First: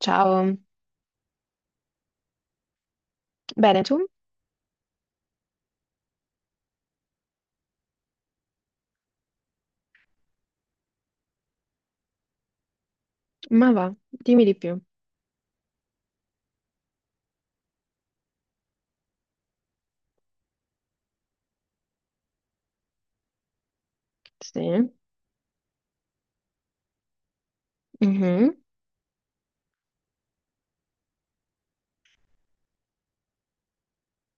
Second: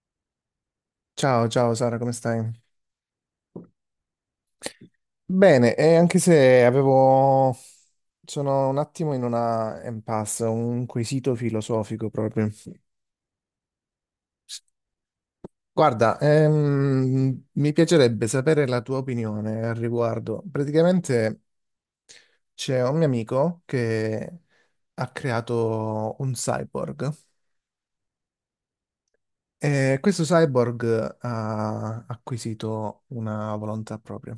Ciao, Ciao, ciao Sara, come stai? bene tu? Bene, e anche se avevo... sono un attimo in una impasse, un quesito filosofico proprio. Ma va, dimmi di più. Guarda, mi piacerebbe sapere la tua opinione al riguardo. Praticamente c'è un mio amico che Sì. ha creato un cyborg Mhm. e questo cyborg ha acquisito una volontà propria.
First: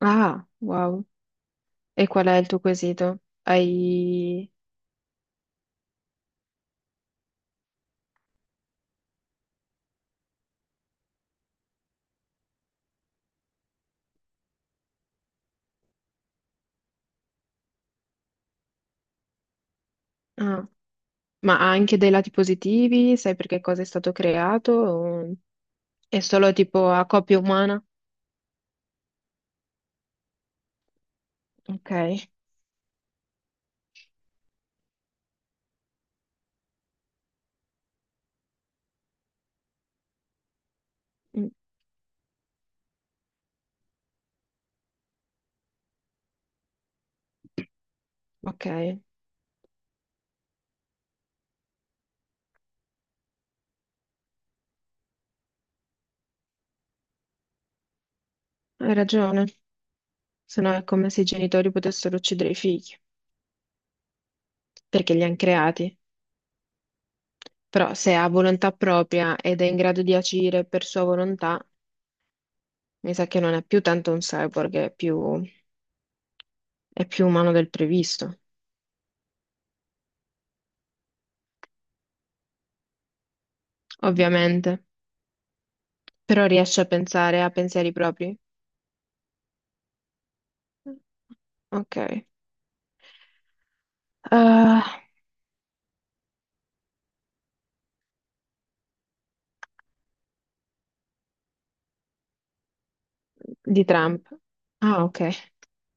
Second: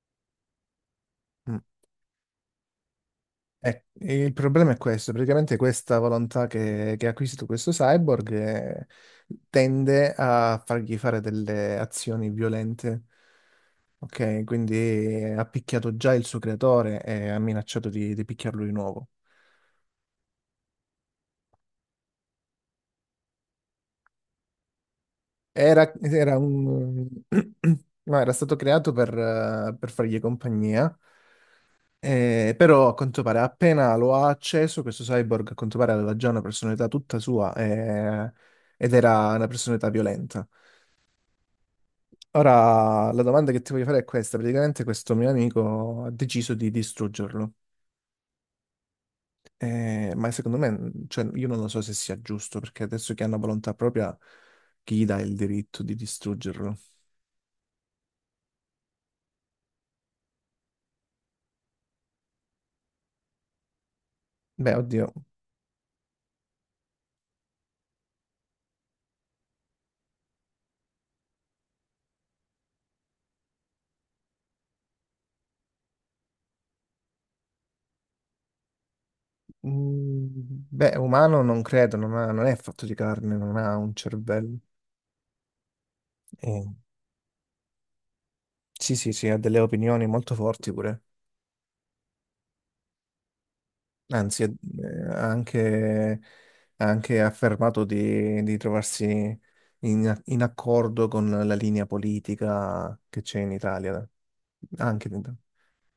Ah, wow. Mm. E qual è il tuo quesito? Eh, il Hai... problema è questo, praticamente questa volontà che ha acquisito questo cyborg tende a fargli fare delle azioni violente, ok? Quindi ha picchiato già il suo creatore e ha minacciato di picchiarlo di nuovo. ah, ma ha anche dei lati positivi? Sai per che cosa è stato creato? O Era, è era solo tipo a un... coppia umana? no, era stato creato per fargli compagnia, Ok. Però a quanto pare appena lo ha acceso, questo cyborg a quanto pare aveva già una personalità tutta sua ed era una personalità violenta. Mm. Ora la domanda che ti voglio fare è questa, praticamente questo mio amico ha deciso di distruggerlo. Ok, hai Ma secondo me, cioè, io non lo so se sia giusto, perché adesso che hanno volontà propria, chi gli dà il diritto di distruggerlo? ragione. Se no è come se i genitori potessero uccidere i figli, Beh, oddio. perché li hanno creati. Però se ha volontà propria ed è in grado di agire per sua volontà, mi sa che non è più tanto un cyborg, è più umano del previsto, Mm, beh, umano non credo, non è fatto di carne, non ha un cervello. ovviamente. Però Eh, riesce a pensare a pensieri propri? sì, sì, sì, ha delle opinioni molto forti pure. Ok. Anzi, Ah, ha anche, ha anche affermato di trovarsi in accordo con la linea politica che c'è in di Italia. Trump. Ah, Anche, ok. in-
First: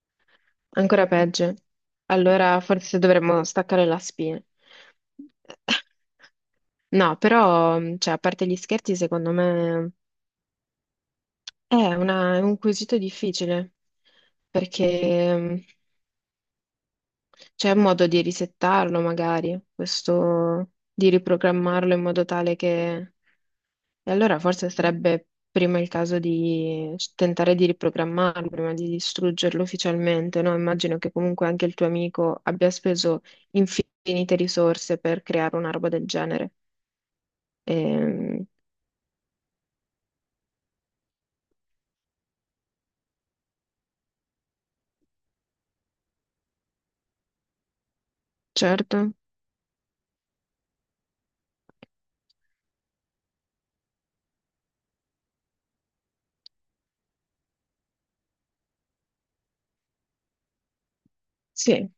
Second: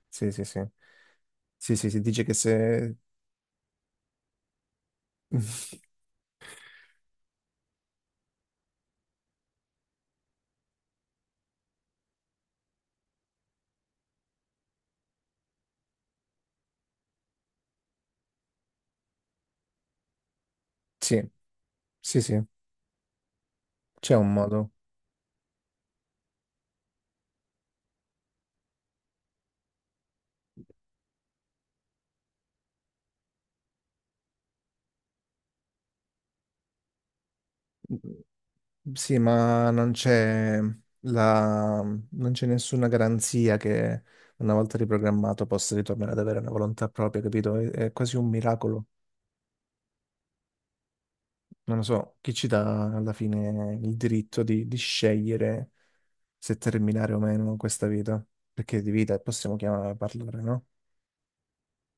sì, sì, sì. Ancora peggio. Sì, sì, si dice che Allora se... forse dovremmo staccare la spina. No, però, cioè, a parte gli scherzi, secondo me è una- è un quesito difficile perché c'è un modo di risettarlo magari, questo di Sì, riprogrammarlo in sì, modo sì, tale che... E c'è un allora forse modo. sarebbe prima il caso di tentare di riprogrammarlo, prima di distruggerlo ufficialmente, no? Immagino che comunque anche il tuo amico abbia speso infinite risorse per creare una roba del genere. Ehm, Sì, ma non c'è la... non c'è nessuna garanzia che una volta riprogrammato possa ritornare ad avere una volontà propria, capito? È quasi un miracolo. certo, Non lo so, chi ci dà alla fine il diritto di scegliere se terminare o meno questa vita? Perché di vita possiamo chiamare, parlare, no? sì.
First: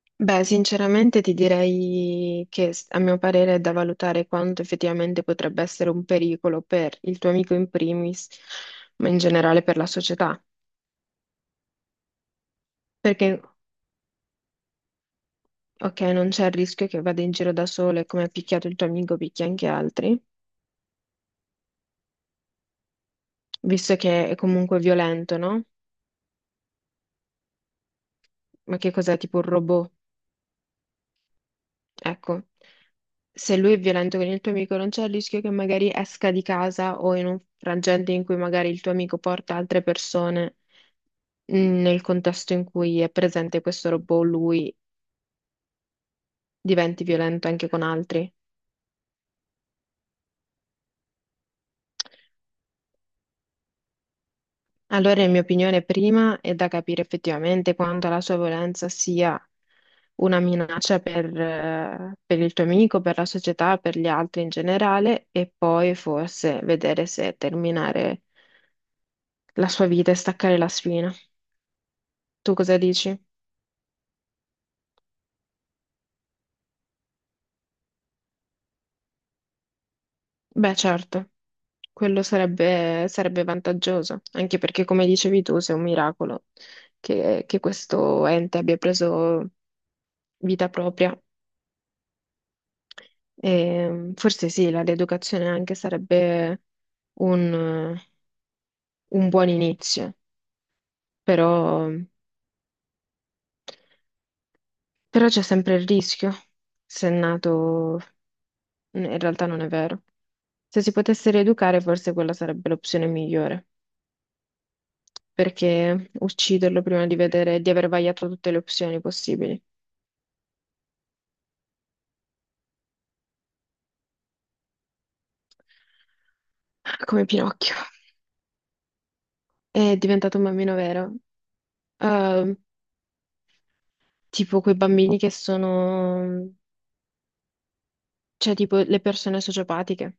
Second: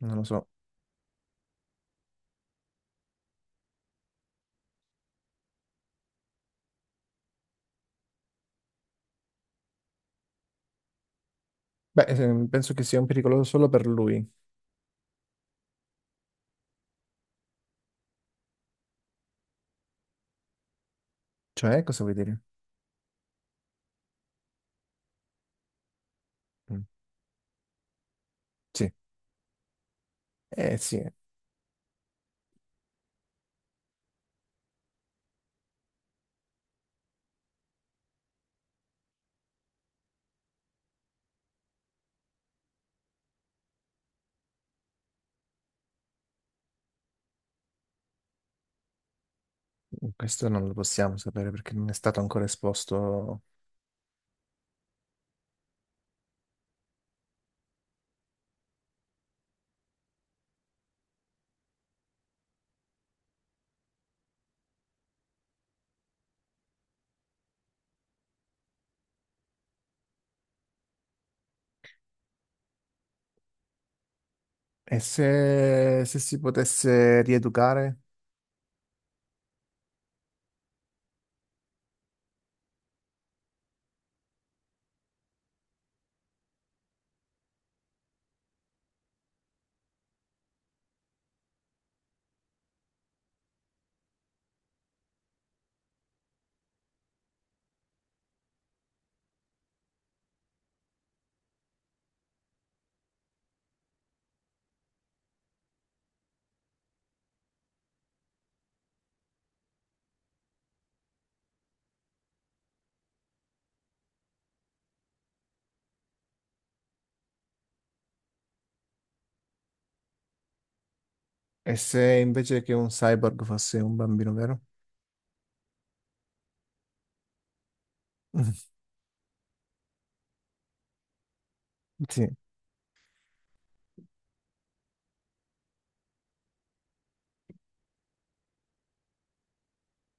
Non lo Beh, so. sinceramente ti direi che s- a mio parere è da valutare quanto effettivamente potrebbe essere un pericolo per il tuo amico in primis, ma in generale per la società. Beh, penso che sia un Perché, pericolo solo per lui. ok, non c'è il rischio che vada in giro da solo e come ha picchiato il tuo amico picchia anche altri, Cioè, cosa vuoi dire? visto che è comunque violento, no? Mm. Ma Sì. che cos'è, tipo un robot? Eh sì, Ecco, se lui è violento con il tuo amico, non c'è il rischio che magari esca di casa o in un frangente in cui magari il tuo amico porta altre persone. Mh, nel contesto in cui è presente questo robot, lui diventi violento anche con altri. questo non lo possiamo sapere perché non è stato ancora esposto. Allora, in mia opinione, prima è da capire effettivamente quanto la sua violenza sia una minaccia per il tuo amico, per la società, per gli altri in generale, e poi forse vedere se terminare la sua vita e staccare la spina. Tu cosa dici? E se si potesse rieducare? Beh, certo. Quello sarebbe, sarebbe vantaggioso, anche perché, come dicevi tu, se è un miracolo che questo ente abbia preso vita propria. E, forse sì, la rieducazione anche sarebbe un, un buon inizio, però, però c'è sempre il rischio, se è nato, in realtà non è vero. Se si potesse rieducare, forse quella sarebbe l'opzione migliore, perché ucciderlo prima di vedere, di aver vagliato tutte le opzioni possibili. E se invece che un cyborg fosse un bambino vero? Come Pinocchio. È diventato un bambino vero. Sì. Ehm, tipo quei bambini che sono, cioè tipo le persone sociopatiche.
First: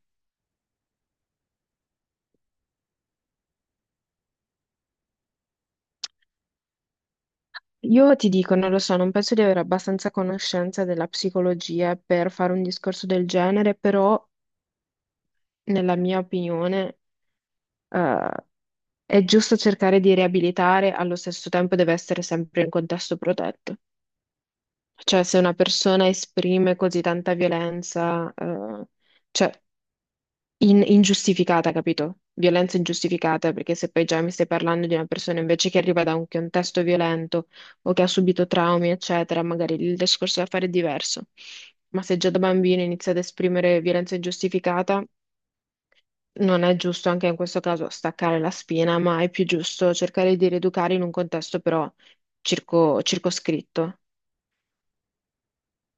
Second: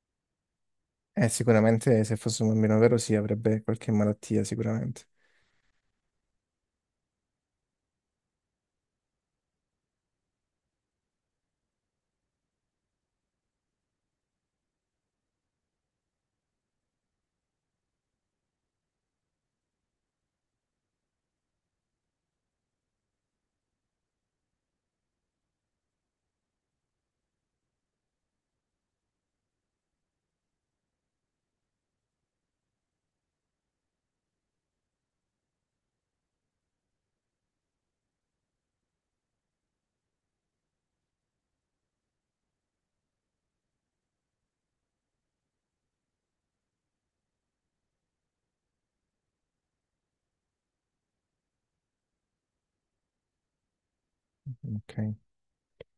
Sicuramente se fosse un bambino vero sì, avrebbe qualche malattia, sicuramente. Io ti dico, non lo so, non penso di avere abbastanza conoscenza della psicologia per fare un discorso del genere, però nella mia opinione, eh, è giusto cercare di riabilitare, allo stesso tempo deve essere sempre in contesto protetto. Cioè, se una persona esprime così tanta violenza, cioè in- ingiustificata, capito? Violenza ingiustificata, perché se poi già mi stai parlando di una persona invece che arriva da un contesto violento o che ha subito traumi, eccetera, magari il discorso da fare è diverso. Ma se già da bambino inizia ad esprimere violenza ingiustificata, non è giusto anche in questo caso staccare la spina, ma è più giusto cercare di rieducare in un contesto però circo- circoscritto. Ok.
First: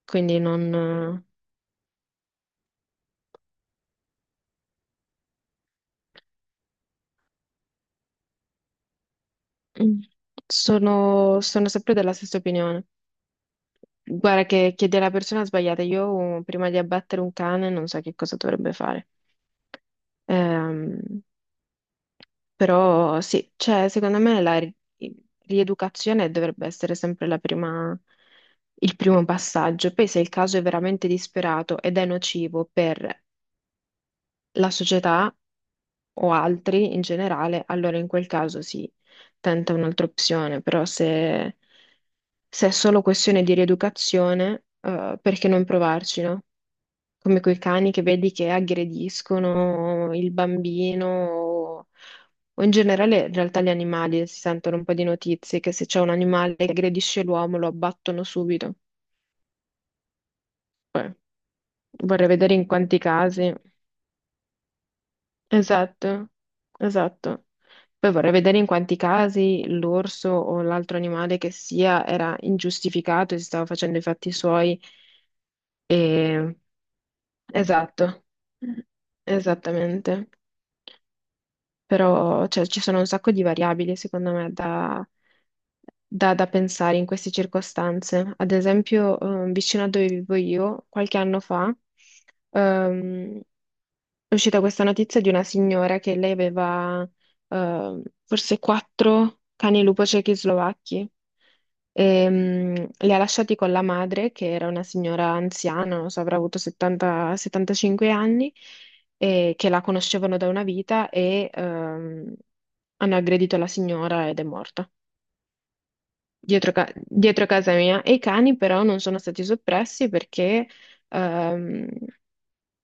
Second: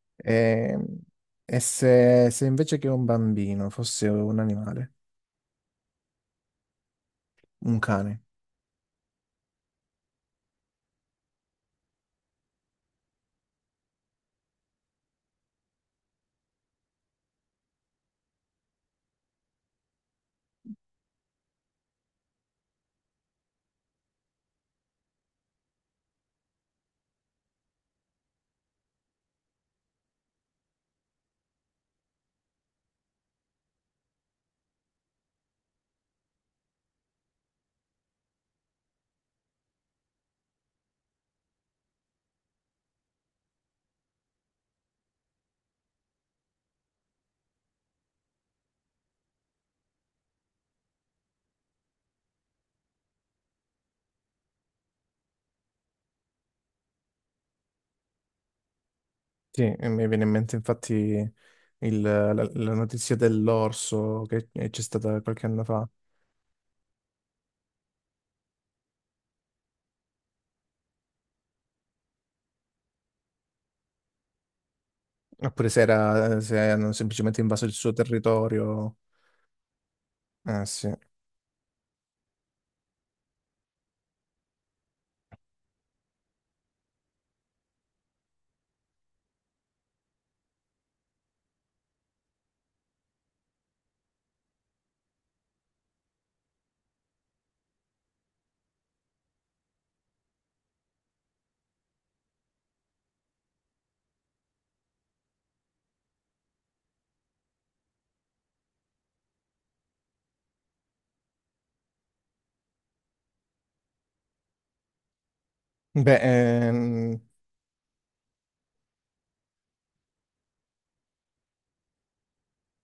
Quindi E, non... e se invece che un bambino fosse un animale, un cane? eh, sono, sono sempre della stessa opinione. Guarda che chiedi alla persona sbagliata, io prima di abbattere un cane non so che cosa dovrebbe fare. Ehm, però sì, cioè, secondo me la ri- rieducazione dovrebbe essere sempre la prima- il primo passaggio. Poi se il caso è veramente disperato ed è nocivo per la società o altri in generale, allora in quel caso sì, tenta un'altra opzione, però se, se è solo questione di rieducazione, perché non provarci, no? Come quei cani che vedi che aggrediscono il bambino o in generale in realtà gli animali si sentono un po' di notizie che se c'è un animale che aggredisce l'uomo lo abbattono subito. Sì, e mi viene in mente infatti Poi vorrei la, vedere in la quanti notizia casi. dell'orso che c'è stata qualche anno fa, Esatto, esatto. Poi vorrei vedere in quanti casi l'orso o l'altro animale che sia era ingiustificato e si stava facendo i fatti suoi. oppure se, era, E... se hanno semplicemente invaso il suo esatto, territorio. esattamente. Ah sì. Però, cioè, ci sono un sacco di variabili, secondo me, da, da- da pensare in queste circostanze. Ad esempio, vicino a dove vivo io, qualche anno fa, ehm, è uscita questa notizia di una signora che lei aveva, forse 4 cani lupo ciechi slovacchi. E, mm, li ha lasciati con la madre, che era una signora anziana, non so, avrà avuto 70, 75 anni, e che la conoscevano da una vita e hanno aggredito la signora ed è morta. Beh, Dietro, ca- ehm. dietro casa mia. E i cani però non sono stati soppressi perché ehm,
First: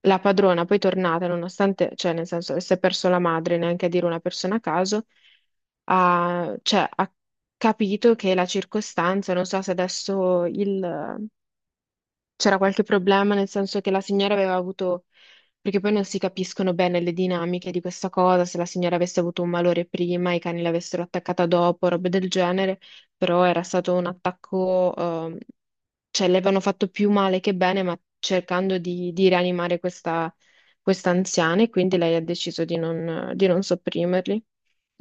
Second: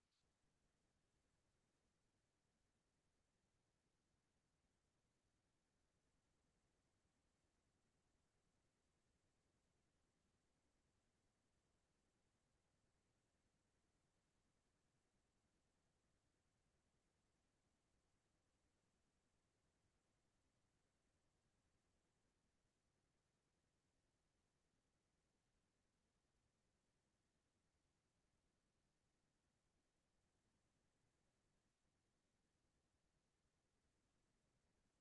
la padrona poi tornata, nonostante, cioè nel senso, si è perso la madre, neanche a dire una persona a caso, ha, cioè, ha capito che la circostanza, non so se adesso il, c'era qualche problema, nel senso che la signora aveva avuto, perché poi non si capiscono bene le dinamiche di questa cosa, se la signora avesse avuto un malore prima, i cani l'avessero attaccata dopo, robe del genere, però era stato un attacco, cioè le avevano fatto più male che bene, ma cercando di rianimare questa, questa anziana e quindi lei ha deciso di non sopprimerli.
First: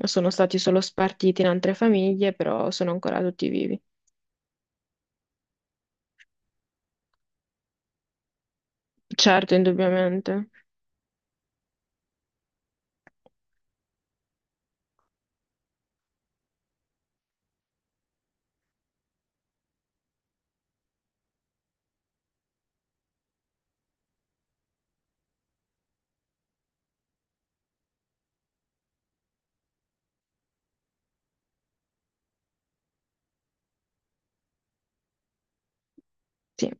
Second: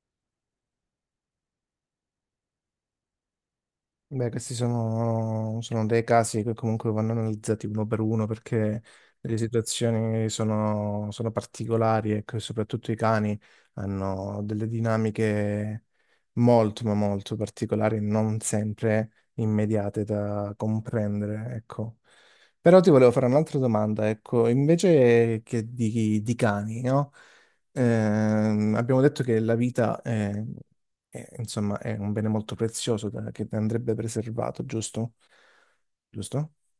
Sono stati solo spartiti in altre famiglie, però sono ancora tutti vivi. Beh, questi sono dei casi che comunque vanno analizzati uno per uno perché le Certo, situazioni indubbiamente. sono, sono particolari ecco, e che soprattutto i cani hanno delle dinamiche molto, ma molto particolari, non sempre immediate da comprendere, ecco. Però ti volevo fare un'altra domanda, ecco, invece che di cani, no? Abbiamo detto che la vita è insomma, è un bene molto prezioso che andrebbe preservato, giusto? Giusto? Sì,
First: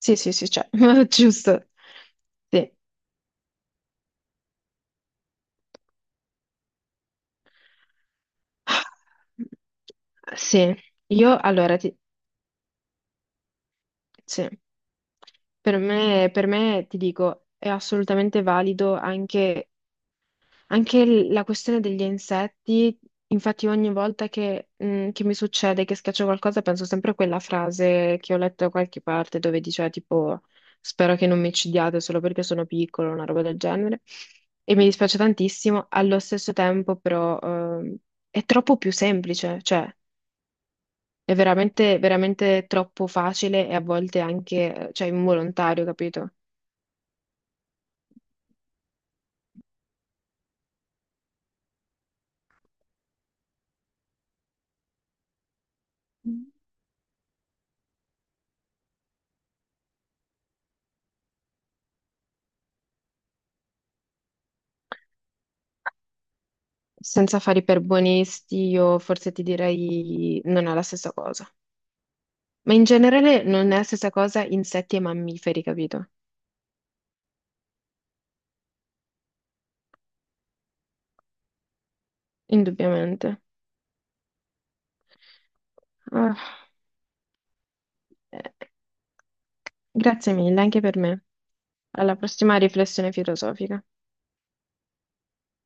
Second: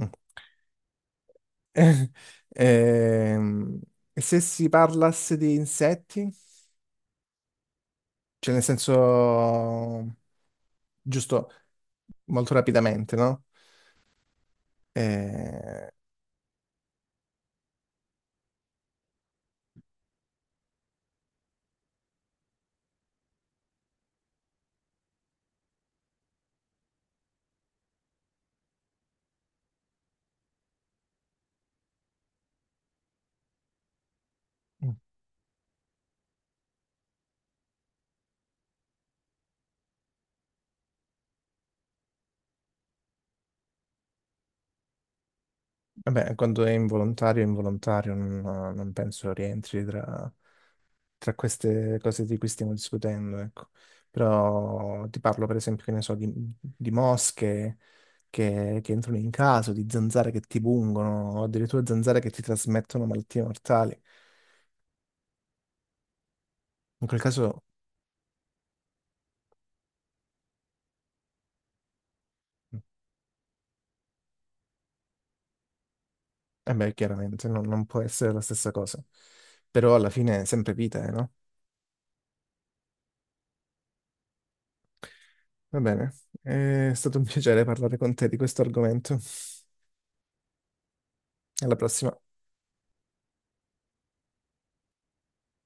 Mm. sì, sì, cioè, giusto. Eh, Sì. Ehm, e se si parlasse di insetti? Cioè, nel senso, Sì, io giusto, allora ti... molto rapidamente, no? sì. Eh, Per me, ti dico, è assolutamente valido anche anche l- la questione degli insetti, infatti ogni volta che, mm, che mi succede che schiaccio qualcosa penso sempre a quella frase che ho letto da qualche parte dove diceva tipo spero che non mi uccidiate solo perché sono piccolo, una roba del genere. E mi dispiace tantissimo, allo stesso tempo però è troppo più semplice, cioè è veramente, veramente troppo facile e a volte anche, cioè, involontario, capito? vabbè, quando è involontario, non penso rientri tra... tra queste cose di cui stiamo discutendo, ecco. Però ti parlo per esempio, che ne so, di mosche che entrano in casa, di zanzare che ti pungono, o addirittura zanzare che ti trasmettono malattie mortali. In quel Senza fare caso, i perbonisti, io forse ti direi non è la stessa cosa. Ma in generale non è la stessa cosa insetti e mammiferi, capito? eh beh, chiaramente non può essere la stessa cosa. Però alla fine è sempre vita, no? Indubbiamente. Va bene, Ah, è stato un piacere parlare con te di questo eh, argomento. grazie mille anche per me. Alla prossima. Alla prossima riflessione filosofica.